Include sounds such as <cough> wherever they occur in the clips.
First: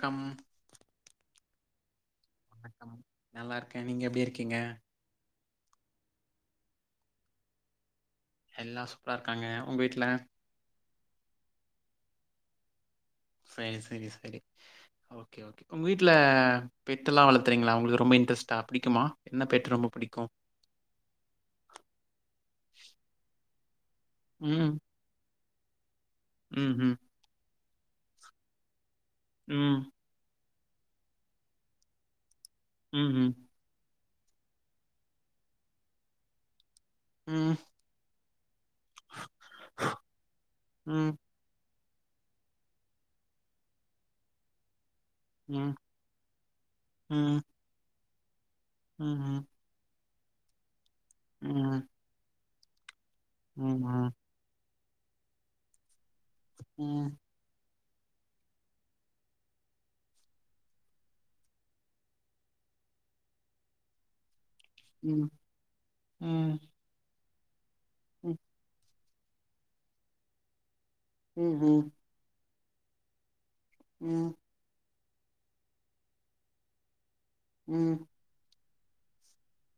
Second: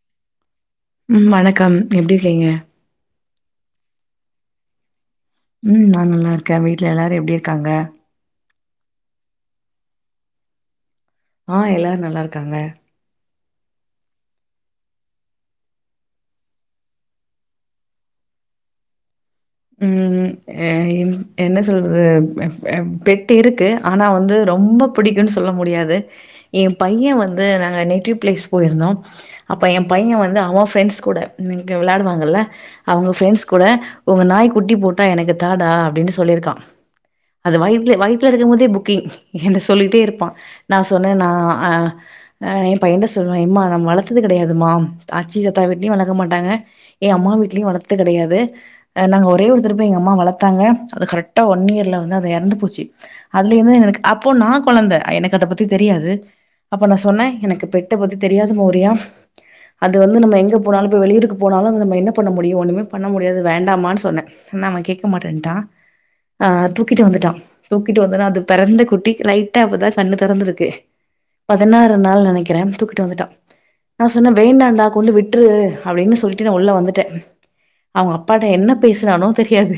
Come உம் வணக்கம் எப்படிருக்கீங்க நல்லா இருக்கேன் நீங்க எப்படி இருக்கீங்க உம் நான் நல்லா இருக்கேன் வீட்டுல எல்லாரும் எப்படி இருக்காங்க எல்லாம் சூப்பராா இருக்காங்க உங்க வீட்டுல ஆஹ் எல்லாரும் நல்லா இருக்காங்க சேரி சேரி சேரி ஓகே ஓகே உங்க வீட்டுல பெட்ட எல்லாம் வள்த்துறீங்களா உங்களுக்கு ரொம்ப இன்ட்ரெஸ்ட்டா பிடிக்குமா என்ன பெட் ரொம்ப பிடிக்கும் உஹம் என்ன சொல்றது பெட் இருக்கு ஆனா வந்து ம் ரொம்ப பிடிக்கும் சொல்ல சொல்ல முடியாது ம் என் ம் பையன் வந்து நா நேட்டீவ் ப்ளேஸ் போயிந்தோம் அப்ப ம் என் பையன் வந்து அவ ஃப்ரெண்ட்ஸ் கூட இங்க விளாடுவாங்கல அவங்க ம் ஃப்ரெண்ட்ஸ் கூட உங்க நாய் குட்டி போட்டா எனக்கு தாடா அப்படின்னு சொல்லியிருக்கான் ம் அது வயிதல வயிதல இருக்கும் போதே புக்கிங் என்கிட்ட சொல்லிட்டே இருப்பான் நா ம் சொன்னேன் நா அஹ் ஆஹ் என் பையன் சொல்லுவன் எம்மா நம்ம வளத்தது கிடையதுமா அச்சி சத்தா ம் வீடுலேயும் வளர்கக்கட்டங்க ஏன் அம்மா ம் வீட்லேயும் வளக்க கிடையாது ம் நாங்க ம் ஒரே ஒருதடவதா எங்கம்மா வளர்க பத்தாங்க அது கரெக்டா ம் ஒன் ம் இயர்ல வந்து இறந்து போச்சி அதுல ம் இருந்து எனக்கு ம் அப்போ நா குழந்த எனக்கு அத பத்தி தெரியாது அப்ப நா ம் சொன்ன எனக்கு பெட் பத்தி தெரியாாத மௌரியா அது வந்து நம்ம எங்க போனாலு வெளியூக்கு போனாலும்ம என்ன பண்ண முடியும் ஒண்ணுமே பண்ண முடியாது வேண்ட வேண்டா அாமான்னு சொன்னே சொன்னா அவேன் கேட்க ம் மாட்டேன்ட்டா ம் ம் ஆஹ் தூக்கிட்டு வந்துட்டா தூக்கிட்டு வந்தேனா ம் அது பிறந்த குட்டி லைட்டா அப்பதா கண்ண திறந்துருக்கு பதினாறு ம் நாள் நினைக்கிற துக்கிட்டு வந்துட்டா ம் நான் சொன்னே வேண்டாண்டா கொண்டு விட்ரு அப்டின்னு சொல்லிட்டு நான் உள்ள வந்துட்டேன் ம் என்ன பேசனானோ தெரியாது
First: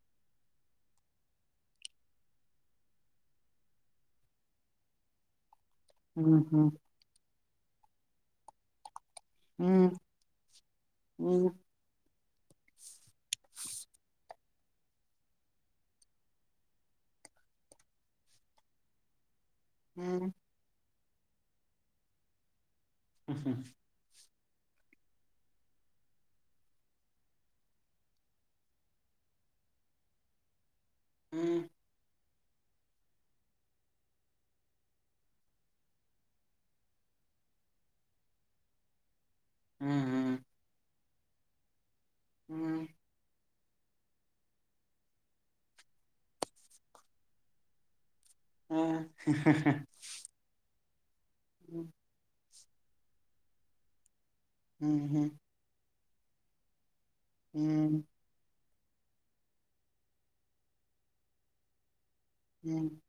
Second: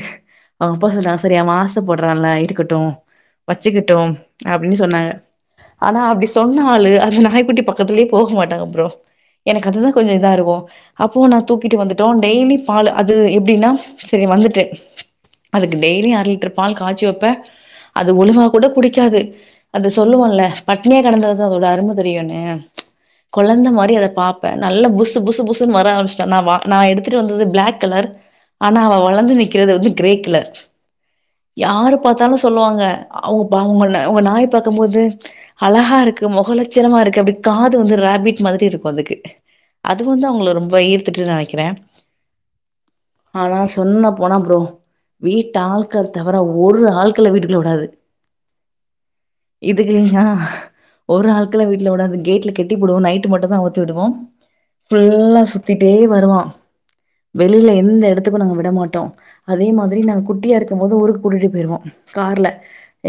அவங்க அப்பா சொல்றாங்க சரிய அவன் ஆச படுரல இருக்கட்டு வச்சுக்கட்டு அப்படின்னு சொன்னாங்க ஆனா அப்டி ம் ம் ம் சொன்னாலு அது நாய்குட்டி பக்கத்துலேயே போக மாட்டாங்க அ பறோ எனக்கு அதுதா கொஞ்சோ இதா இருக்கு அப்போ நா தூக்கிட்டு வந்துட்டோ டெய்லி பாலு அது எப்டின்னா செரி வந்துட்டு அதுக்கு டெய்லி அர லிட்டர் பால் காய்ச்சி வப்பே அது ஒழுங்கா கூட குடிக்காது அது சொல்லுவோல பட் ண்ணைய கிடந்ததா அதோட அரும தெரியுனு குழந்த மாரி அத பா பா நல்ல புசு புசு புசு வரம்பிச்சுட்டா நா எடுத்துட்டு வந்தது பிள் கலர் ஆனா அவ வளர்ந்து நிற்கிறது வந்து கிரே கலர் யாரு பாத்தாலு சொல்லுவாங்க அவங்கங்க உங்க நாய் பாார்கக்கும் போது அழகா இருக்கு முகலச்சணமா இருக்கு அப்படி காது வந்து ரபிட் மாதிரி இருக்கு அதுக்கு அது வந்து ம் அவங்க ரொம்ப த்துட்டு நினைக்கிற ம் ஆனா சொன்ன போன புறோ வீட்டு ஆட்கள் தவிர ஒரு ஆட்கள வீட்டுக்குள்ள விடாது இதுக்குயா ஒரு நாளுக்குலா ம் வீல உட கேட்ல கட்டி டுவோ நைட்டு மட்டு தா அவுத்து விடுவோ ஃபுல்லா சுத்திட்டே வருவா வெளியில எந்த எடத்துக்கு நாங்க விட மாட் டோ அதே மாதிரி நாங்க குட்டியா இருக்கும் போது ஒரு கூட்டிட்டு போய்டுவோ கார்ல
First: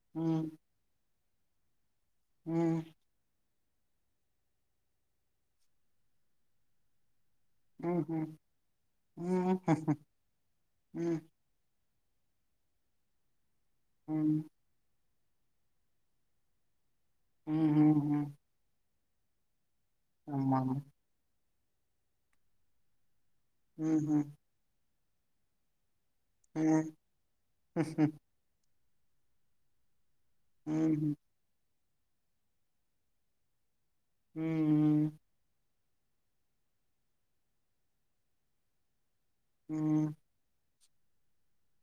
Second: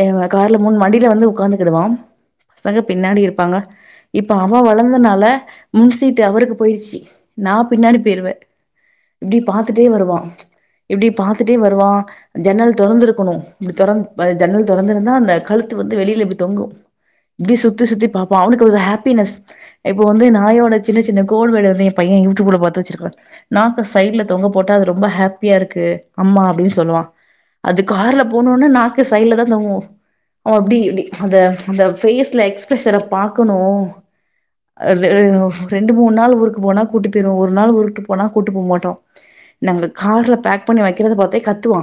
<unintelligible> கார்ல முன் மடியில வந்து உக்க்கந்துக்கிடுவா பசங்க பின்னாடி இருப்பாங்க இப்ப அவன் வளந்தனால முன்சீட்டு அவருக்கு போயிடுச்சி நா பின்னாடி போயிருவே இப்டி பாத்துட்டே வருவா இப்டி பாத்துட்டே வருவா ஜன்னல் தொறந்திருக்கணு <unintelligible> தொற ஜன்னல் தொறந்திருந்தா நல் கழுத்து வந்து வெளியில இப்டி தொங்கு இப்டியே சுத்தி சுத்தி பாப்பான் அவனுக்கு ஒரு ஹேப் பினஸ்ட் இப்போ வந்து நாயோட ஆமாமா. சின்ன சின்ன கோல் <unintelligible> ஏ பைய யூடியூப்ல பாத்து வச்சிருக்கா நா ஆ சைடுல தொங்க போட்டு அத ரொம்ப ஹாப்பியா இருக்கு அம்மா அப்டின்னு சொல்லுவான் அது கார்ல போனோன்னே நாக் சைடுல தா தொங்குவோ ஓ அப்டி இப்டி அத அந்த ஃபேஸ்ல எக்ஸ்பிரஷன பாக்கணு <unintelligible> ரெண்டு மூணு நாள் ஊருக்கு போனா கூட்டி போயிருவோ ஒரு நாள் ஊருவுட்டு போனா கூட்டு போ மாட்டோ நாங்க கார்ல பேக் பண்ணி வைக்கிறத பாத்தே கத்துவா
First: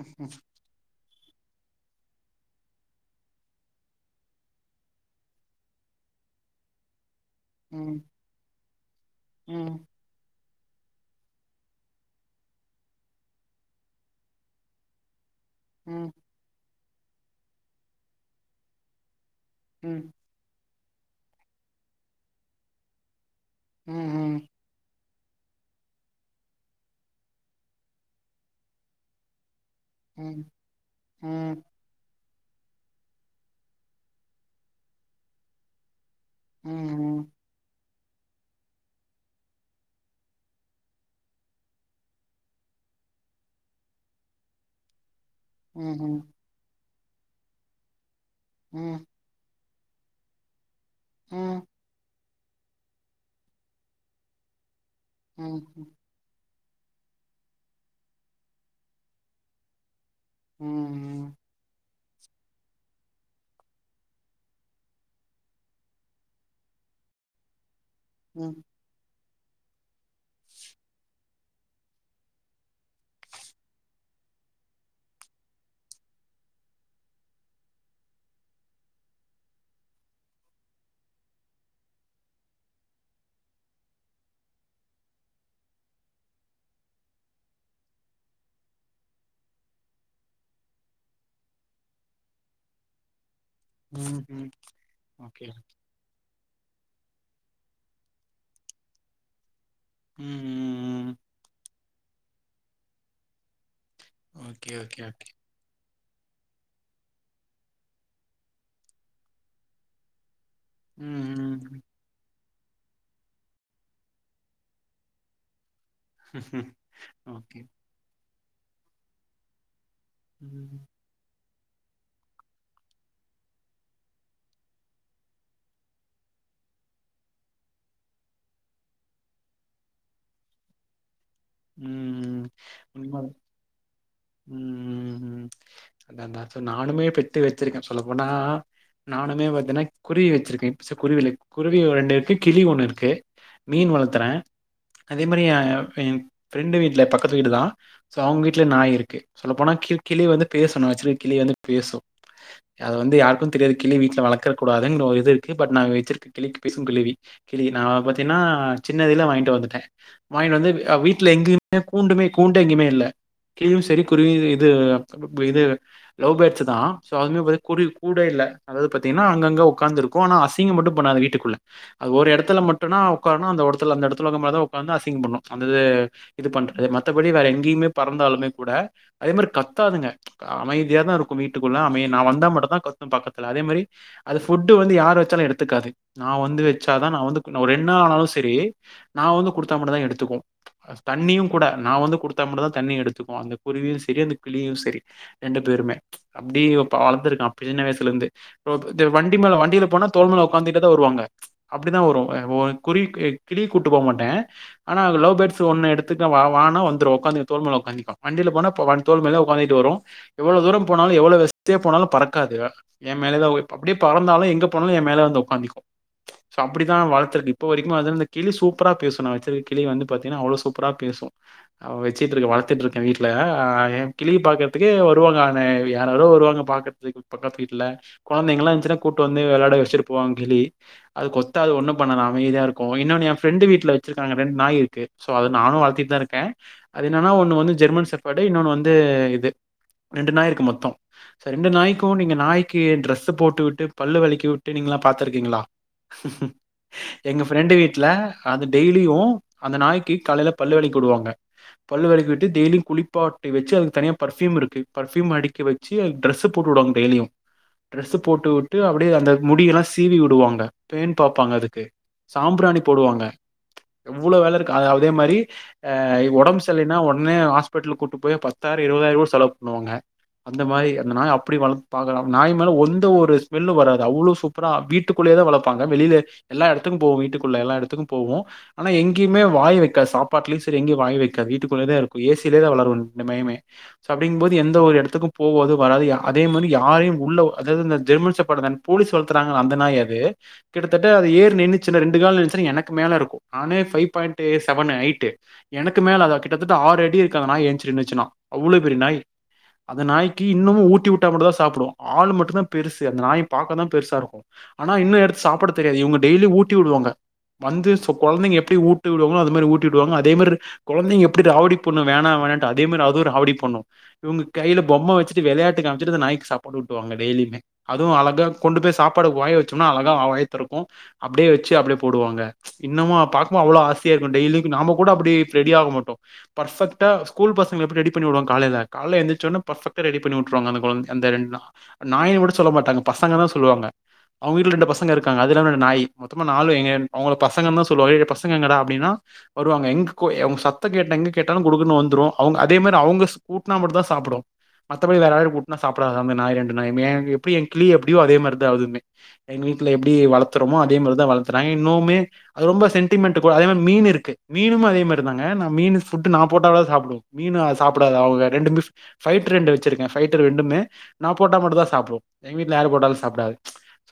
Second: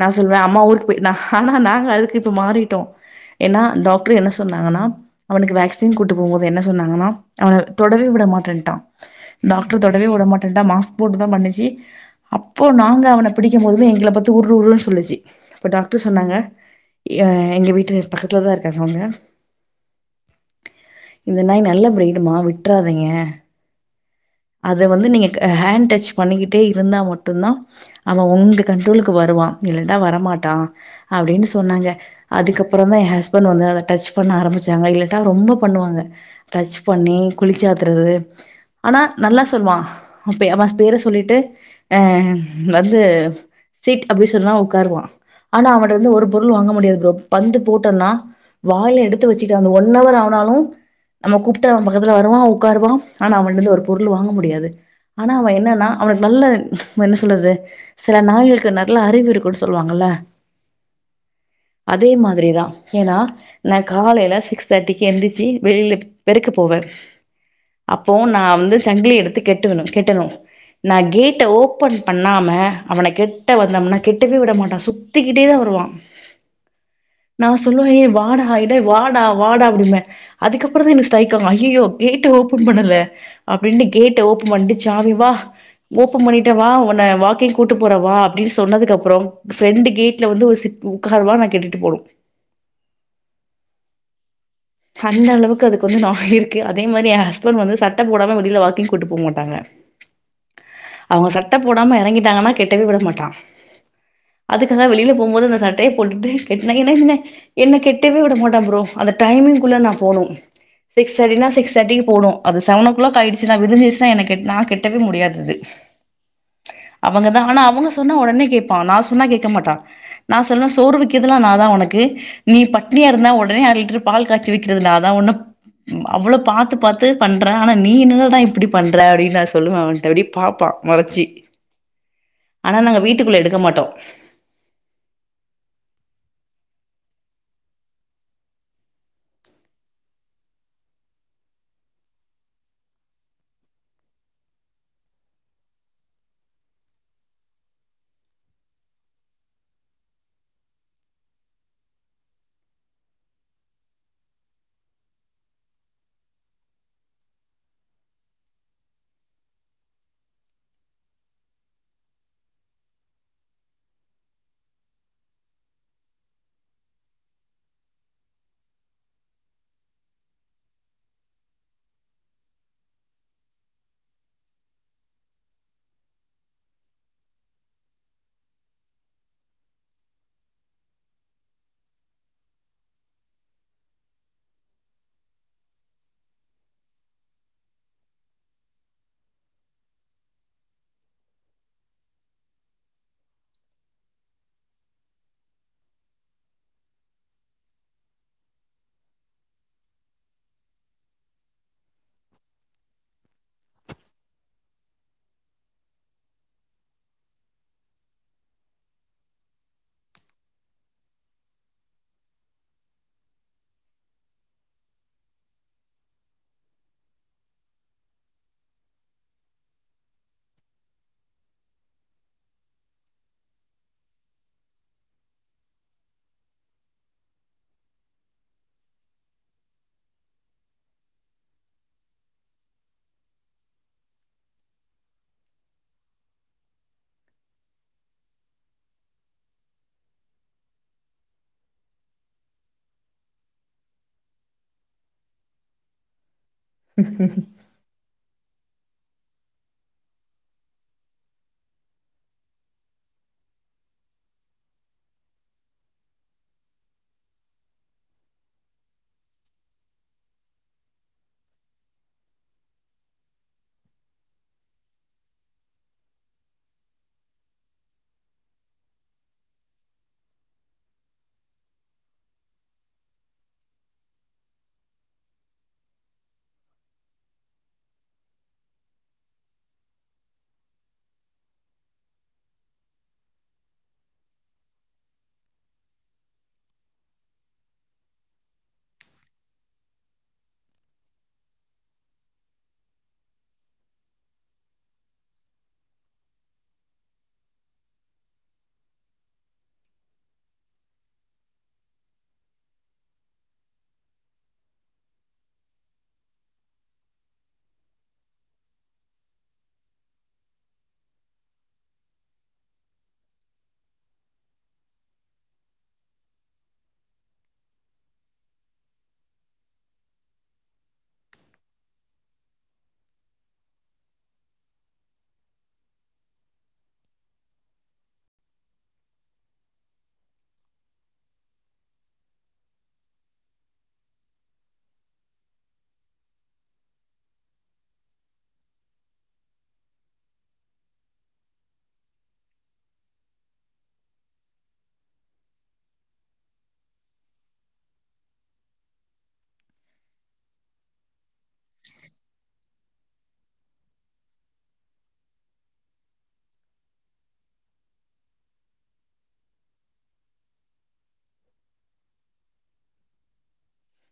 நா சொல்வே அம்மா ஊருக்கு போயி நா ஆனா நாங்க அதுக்கு இப்போ மாறிட்டோ ஏன்னா டாக்டரு என்ன சொன்னாங்கன்னா அவனுக்கு வேக்சின் கூட்டு போம்போது என்ன சொன்னாங்கன்னா அவன தொடவே விட மாட்டேன்ட்டா டாக்டர் தொடவே வு ட மட்ட மாஸ் போட்டு தான் பண்ணுச்சு அப்போ நாங்க அவனை பிடிக்கும்போது எங்கள பாத்து உறு உறுன்னு சொல்லுச்சு அப்ப டாக்டர் சொன்னாங்க எங்க வீட்டு பக்கத்துல தான் இருக்காங்க அவங்க உம் இந்த நாய் நல்ல பிரீட்மா விட்டுறாதீங்க அது வந்து நீங்க ஹாண்ட் டச் பண்ணிக்கிட்டே இருந்தா மட்டும் தான் அவன் உங்க கண்ட்ரோலுக்கு வருவான் இல்லடா வரமாட்டான் அப்பிடின்னு சொன்னாங்க அதுக்கப்புறம் தான் என் ஹஸ்பண்ட் வந்து அதை டச் பண்ண ஆரம்பிச்சாங்க இல்லடா ரொம்ப பண்ணுவாங்க டச் பண்ணி குளிச்சா திரு ஆனா நல்லா சொல்லுவான் அப்ப அவ பேர சொல்லிட்டு அஹ் வந்து சிட் அப்டி சொன்னா உக்காருவான் ஆனா அவன்ட இருந்து ஒரு பொருள் வாங்க முடியாது ப்ரோ பந்து போட்டன்னா வாய்ல எடுத்து வச்சுக் அந்த ஒன் அவ்வர் ஆனாலும் நம்ம கூப்டா அவன் பக்கத்துல வருவாம் உட்காருவாம் ஆனா <unintelligible> ஒரு பொருள் வாங்க முடியாது ஆனா அவன் என்னன்னா அவனுக்கு நல்ல நம்ம என்ன சொல்றது சில நாய்களுக்கு நல்ல அறிவு இருக்கும்ன்னு சொல்லுவாங்கல்ல உஹ்ம் உஹ்ம் அதே மாதிரி தான் ஏன்னா நான் காலையில சிக்ஸ் தேர்ட்டிக்கு எழுந்திரிச்சு வெளியில பெருக்க போவன் இப்போ நான் வந்து சங்கிலி எடுத்து கெட்டுணு கெட்டணு நா கேட்ட ஓபன் பண்ணாம அவன கெட்ட வந்தோம்னா கெட்டவே விட மாட்டா சுத்திக்கிட்டே தா வருவான் நா சொல்லுவே ஏ வாடா எடெ வாடா வாடா அப்டின்பெ அதுக்கப்பற தா எனக்கு ஸ்ட்ரைக் ஆகு ஐய்யயோ கேட்டு ஓபன் பண்ணல அப்டின்ட்டு கேட்ட ஓபன் பண்ட்டு சாவி வா ஓபன் பண்ணிட்ட வா உன்ன வாக்கிங் கூட்டு போற வா அப்டின்னு சொன்னதுக்கு அப்புறோ ஃப்ரெண்டு கேட்ல வந்து ஒரு சிட் உக்கார்வா நா கெட்டுட்டு போனு உம் உம் அந்த அளவுக்கு அதுக்கு வந்து நா உயிர் அதே மாரி ஏ ஹஸ்பண்ட் வந்து சட்ட போடாம வெளில வாக்கிங் கூட்டு போ மாட்டாங்க அவங்க சட்ட போடாம எறங்கிட்டாங்கன்னா கெட்டவே விட மாட்டா அதுக்காக வெளில போம்போது அந்த சட் பே போட்டுட்டு கெட்னா என்ன என்ன என்ன கெட்டவே விட மாட்ட ப்ரோ அந்த டைமே குள்ள நா போணு சிக்ஸ் தேர்டினா சிக்ஸ் தேர்விற்கு போனு அது சவன் ஓ கிளாக் ஆயிடுச்சுனா விடிஞ்சுச்சுனா எனக்கு நா கெட்டவே முடியாது இது அவங்க தா ஆனா அவங்க சொன்ன ஒடனே கேப்பா நா சொன்னா கேக்க மாட்டா நா சொல்லுவ சோறு விக்கிர்துலா நா நா ஒனக்கு நீ பட்னியா இருந்தா ஒடனே அர லிட்ரு பால் கச்சி விக்ரது நா தா ஒவ்வொன்னு அவ்ளோ பாத்து பாத்து பண்றே ஆனா நீ என்னடானா இப்டி பண்ற அப்டின் நா சொல்லுவ அவன்ட்ட இப்டி பாப்பா மொறச்சி உம் ஆனா உஹ்ம் நாங்க வீட்டுக்குள்ள எடுக்க உண்மதா மாட்டோ உம் உஹ்ம் உம் அதாங்க்கா சோ நானுமே பெட்டு வச்சிருக்கே சொல்லப்போனா நானுமே பாத்தேனா குருவி வச்சிருக்கே சோ குருவிலே குருவி ஓ ரெண்டு இருக்கு கிளி ஒன்னுருக்கு மீன் வளத்துறே அதே மாரி அ ம் ஃப்ரெண்டு வீட்ல பக்கத்து வீடு தா சோ அவுங்க வீட்ல நாய் இருக்கு சொல்ல போனா கி கிளி வந்து பேசூ நா வச்சிருக்க கிளி வந்து பேசூ அது வந்து யாருக்கூ தெரியாது கிளி வீட்ல வளக்கக் கூடாதூன் ஒரு இது இருக்கு பட் நா வச்சிருக்க கிளி பேசுங்கிளி கிளி நா பாத்தீன்னா சின்னதிலே வாங்கிட்டு வந்துட்டே வாங்கிட்டு வந்து ஆ வீட் இல்ல எங்கேயுமே கூண்டுமே கூண்டு எங்கயுமே இல்ல கிழியு சரி குருவி இது இது லவ் பேட்ஸ் தா சோ அதுவுமே குருவி கூடே இல்ல அதாவது பாத்தீங்கன்னா அங்கங்க உக்காந்துருக்கு ஆனா அசிங்க மட்டு பண்ணாது வீட்டுக்குள்ள அது ஒரு எடத்துல மட்டுனா உக்காரணு அந்த ஓர் எடத்துல அந்த எடத்துல இக்க மாரிதா உக்காந்து அசிங்க பண்ணணு அந்த இது இது பண்றது மத்தபடி வேற எங்கேயுமே பறந்தாலுமே கூட அதே மாரி கத்தாதுங்க அமைதியா தா இருக்கு வீட்டுக்குள்ள அமை நா வந்தா மட்டு தா கத்து பக்கத்துல அதே மாரி அது ஃபுட்டு வந்து யாரு வச்சாலு எடுத்துக்காது நா வந்து வச்சாதா நா வந்து கு நா ரென் நாளானாலு சரி நா வந்து குடுத்தா மட்டுதா எடுத்துக்கு அ தண்ணியு கூட நா வந்து குடுத்தா மட்டு தா தண்ணி எடுத்துக்கு அந்த குருவியு செரி அந்த கிளியு செரி ரெண்டு பேருமே அப்டி பா வளத்துருக்க சின்ன வயசுல இருந்து பபு இந்த வண்டி மேல வண்டில போனா தோல் மேல ஒக்காந்துட்டே தா வருவாங்க அப்டிதா வரு ஆ ஓ குருவிக்கு கிளி கூட்டு போ மாட்டே ஆனா லவ் பேட்ஸ் ஒன்னு எடுத்துட்டு வா வானா வந்துரு ஒக்காந்து தோள் மேல ஒக்காந்துக்கு வண்டில போனா போ வான் தோள் மேலயே ஒக்காந்திட்டு வரு எவ்ளோ தூரொ போனாலு எவ்ளோ வெஸ்டே போனாலு பறக்காது எ மேலே தா உய் அப்படியே பறந்தாலு எங்க போனாலு எ மேலே வந்து உக்காந்திக்கு சோ அப்டி தா வளத்துருக்கு இப்ப வரைக்குமே அது இந்த கிளி சூப்பரா பேசும் நா வச்சிருக்க கிளி வந்து பா ஏனா அவ்ளோ சூப்பரா பேசு ஆ வச்சிட்ருக்க வளத்துட்ருக்க வீட்ல ஆஹ் ஏ கிளி வருவ நானு யார் யாரோ வருவாங்க பாக்குறதுக்கு பக்கத்து வீட்டுல கொழந்தைங்களா இன்ச்சுனா கூட்டு வந்து வெளாட வெச்சுட்டு போவாங்க கிளி அது கொல்லாது ஒண்ணொ பண்ணல அமைதியா இருக்கொ இன்னொன்னு ஏ ஃபிரண்டு வீட்ல வெச்சிருக்க அங்க ரெண்ட் நாய் இருக்கு சோ அத நானு வளத்திட்டு தா இருக்கே அது என்னன்னா ஒண்ணு வந்து ஜெர்மன் செர்ஃபடு இன்னொன்னு வந்து இது ரெண்டு நாய் இருக்கு மொத்தொ சோ ரெண்டு நாய்க்கு நீங்க நாய்க்கு ட்ரஸ் போட்டு விட்டு பல்லு வலக்கி விட்டு நீங்கல்லா பாத்திருக்கீங்களா எங்க ஃப்ரெண்டு வீட்ல அது டெய்லியும் அந்த நாய் காலைல பல்ல விலக்கி விடுவாங்க பல்லு விலக்கி விட்டு டெய்லி குளிப்பாட்டி வெச்சி அதுக்கு தனியா பர்ஃவ் யூம் இருக்கு பர்ஃவ்யூம் அடிக்க வெச்சி அதுக்கு டிரஸ் போட்டு விடுவாங்க டெய்லியும் டிரஸ்ஸு போட்டு விட்டு அப்டியே அந்த முடியெல்லாம் சீவி விடுவாங்க பேண் பாப்பாங்க அதுக்கு சாம்பிராணி போடுவாங்க இவ்ளோ வேல இருக்கு அதே மாரி உடம்பு சரியில்லனா உடனே ஹாஸ்பிட்டலுக்கு கூட்டு போய் பத்தாயிரம் இருவதாயிரம் ய செலவு பண்ணுவாங்க அந்த மாரி அந்த நாய்ய அப்படி பாக்குராங்க அந்த நாய் மேல எந்த ஒரு ஸ்மெல்லும் வராது அவ்ளோ சூப்பரா வீட்டுக்குல்லேயே தா வளப்பாங்க வெளில எல்லா இடத்துக்கும் போகும் வீட்டுக்குல்ல எல்லா இடத்துக்கும் போகும் ஆனா எங்கேயுமே வாயே வைக்காது சாப்பாட்டுலேயும் சரி எங்கேயும் வாயே வெக்காது வீட்டுக்குள்ளயே தா இருக்கும் ஏசிலேயே தா வளரும் இன்னமே சோ அப்டியும் போது எந்த ஒரு இடத்துக்கும் போகாது வராது அதே மாரி யாரயும் உள்ள அதாவது யாரையும் உள்ள இந்த ஜெர்மன் செப்பாடு போலிஸ் வளத்துராங்கல அந்த நாய் அது கிட்டத் தட்ட அது ஏரி நின்னுச்சினா ரெண்டு கால்ல நின்னு ச்சினா எனக்கு மேல இருக்கும் நானே ஃபைவ் பாய்ண்ட் செவண் ஹைட்டு எனக்கு மேல கிட்டத்தட்ட ஆறடிட இருக்கு அந்த நாய் ஏன்ச்சு நின்னுச்சினா அவ்ளோ பெரிய நாய் அந்த நாய்க்கு ஊட்டி விட்டா கூட தா சாப்டும் ஆல் மட்டும் தான் பெருசு அந்த நாய் பாக்க தா பெருசா இருக்கும் ஆனா இன்னும் எடுத்து சாப்ட தெரியாது டெய்லி ஊட்டி விடுவாங்க வந்து கொழந்தைங்க எப்டி ஊட் ஊட்டி விடுவாங்க அது மாரி ஊட்டி விடுவாங்க அதே மாரி கொழந்தைங்க எப்டி ராவடி பண்ணும் வேணா வேண்டானு அதே மாரி அதுவும் ராவடி பண்ணும் இவுங்க கைல பொம்மை வச்சட்டு விளையட்டு காமிச்சட்டு இந்த நாய்க்கு சாப்பாடு ஊட்டுவாங்க டெய்லியுமே அதுவும் அழகா கொண்டு போய் சாப்பாடு வாய வச்சோனே அழகா வாய தொறக்கும் அப்டியே வச்சி அப்டியே போடுவாங்க இன்னமும் பாக்கும் போ அவ்ளோ ஆச டெய்லி நாம கூட அப்டி ரெடி ஆக மாட்டோம் பர்ஃபெக்டா ஸ்கூல் பசங்க எப்டி ரெடி பண்ணி விடுவாங்க காலைல எந்துருச்சோன பர்ஃபெக்டா ரொடி பண்ணி விட்ருவாங்க அந்த கொழந்த அந்த நாய்னு கூட சொல்ல மாட்டாங்க பசங்கனு சொல்லுவாங்க அவுங்க வீட்ல ரெண்டு பசங்க இருகாங்க அதுல இந்த நாயி மொத்தமா நாலு அவுங்க பசங்கனு தா சொல்லுவாங்க ஏய் பசங்க எங்கடா அப்டினா வருவாங்க எங்க அவுங்க சத்தோ எங்க கேட்டாலும் குடு குடூனு வந்துரு அதே மாரி அவுங்க ஊட்டுனா மட்டும் தா சாப்புடும் மத்த படி வேற யாரு ஊட்டுனா சாப்டாது அந்த நாய் ரெண்டு நாயுமே எ வீட்ல கிளி எப்டியோ அதே மாரி தா எங்க வீட்ல எப்டி வளத்துறமோ அதே மாரி தா வளத்துறாங்க இன்னுமே ரொம்ப சென்டி மெண்ட்டு அதே மாரி மீனு இருக்கு மீனும் அதே மாரிதாங்க மீனு ஃபுட்டு் நா போட்டாதா சாப்டும் மீனு சாப்டாது அவுங்க ரெண்டு ஃபைட்டர் ரெண்டுமே ஃபைட்டர் ரெண்டுமே நான் போட்டா மட்டும் தான் சாப்டும் எங்க வீட்ல யா ரு போட்டாலும் சாப்பிடாது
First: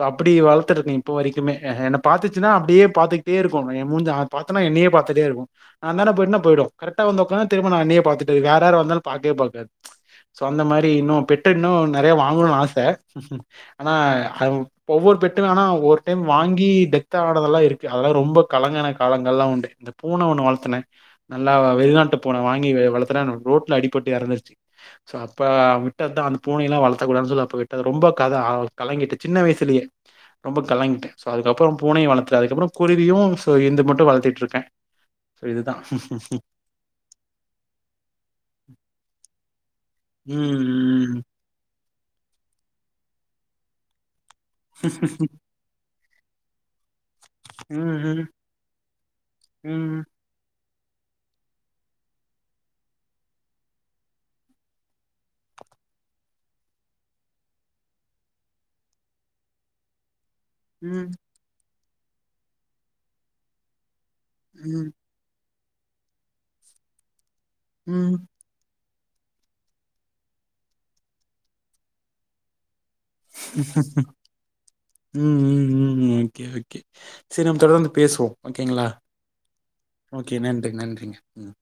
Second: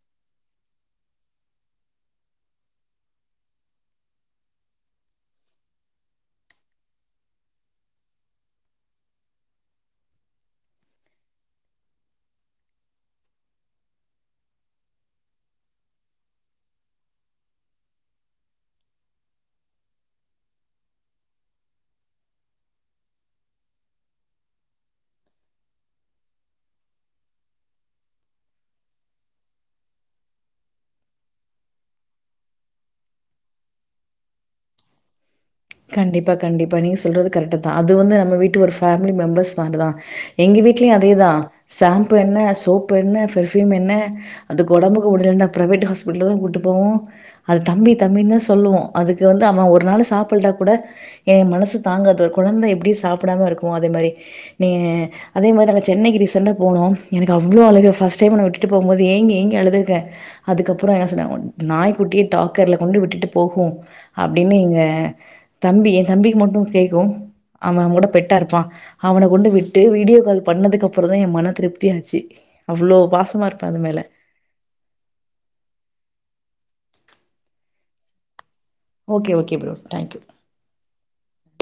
அப்டி வளத்துருக்கே இப்போ வரைக்குமே என்ன பாத்தச்சுனா அப்டியே ‌பாத்துட்டே இருக்கும் என் மூஞ்சயா பாத்தனா என்னையே பாத்துட்டே இருக்கும் நான் அந்தான்ட போயிட்டனா போய்டும் கரக்டா வந்து உக்காந்தனா திரும்ப நான் என்னையே பா்த்துட்டு இருக்கும் வேற யாரு வந்தாலும் பாக்கவே பாக்காது சோ அந்த மாரி இன்னும் பெட்டு இன்னும் நறையா வாங்கணும்னு ஆசை ஆனா ஒவ்வொரு பெட்டும் ஆனா ஒவ்வொரு டைம் ‌வாங்கி டெத் ஆன தெல்லாம் இருக்கு அதெல்லாம் ரொம்ப கலங்குன காலங்காலலா உண்டு இந்த பூனை ஒன்னு வளத்துனே நல்லா வெளிநாட்டு பூனை வாங்கி வளத்துன ரோட்ல அடிப்பட்டு இறந்துருச்சு சோ அப்போ விட்டது தான் அந்த பூனை யெல்லாம் வளத்தக் கூடாதுனு சொல்லி அப்ப விட்டது ரொம்ப கதை கலங்கிட்டே சின்ன வயசுலயே ரொம்ப கலங்கிட்டேன் சோ அதுக்கப்றோ பூனையும் வளத்துனே அதுக்குப்புறம் குருவியும் சோ இத மட்டும் வளத்திட்டு இருக்கேன் கண்டிப்பா கண்டிப்பா நீங்க சொல்றது கரெக்ட்டு தான் அது வந்து நம்ம வீட்டுக்கு ஒரு ஃபேமிலி மெம்பர்ஸ் மாரி தான் எங்க வீட்லயும் அதே ம், தா ஷாம்பு என்ன சோப்பு என்ன பெர்ஃவுயூம் என்ன அதுக்கு உடம்புக்கு முடில நா பிரைவேட் ஹாஸ்பிட்டல் பெட்ல தா கூப்புட்டு போவோ அது ம், தம்பி தம்பி ம், தா சொல்லுவோ அதுக்கு வந்து அவன் ஒரு நாள் ம், சாப்புடுல கூட எங்க மனசு தாங்காது ஒரு குழந்த எப்டி சாப்பிடாம இருக்குமோ அதே மாரி நீ அதே மாரி நாங்க சென்னைக்கு ரீசன்டா போனோ எனக்கு அவ்ளோ அழுக ஃவர்ஸ்ட் டைம் இவன விட்டுட்டு போம்போது ஏங்கி ஏங்கி அழுது இருக்க ம், அதுக்கப்புறோ என்ன ம், சொன்னாங்க நாய் கூட்டிய டாக்கர்ல கொண்டு விட்டுட்டு போகு அப்படின்னு இங்க ம், தம்பி என் தம்பிக்கு மட்டு கேட்கு அவ கூட ம், பெட்டா இருப்பா அவன கொண்டு விட்டு வீடியோ கால் பண்ணதுக்கப்புறோ தா என் மன திருப்தியாச்சு உம் உம் உம் ஓகே ஓகே சரி நம்ம தொடர்ந்து பேசுவோ ஓகேங்களா okay okay bro thank you okay நன்றி நன்றி நன்றிங்க உம்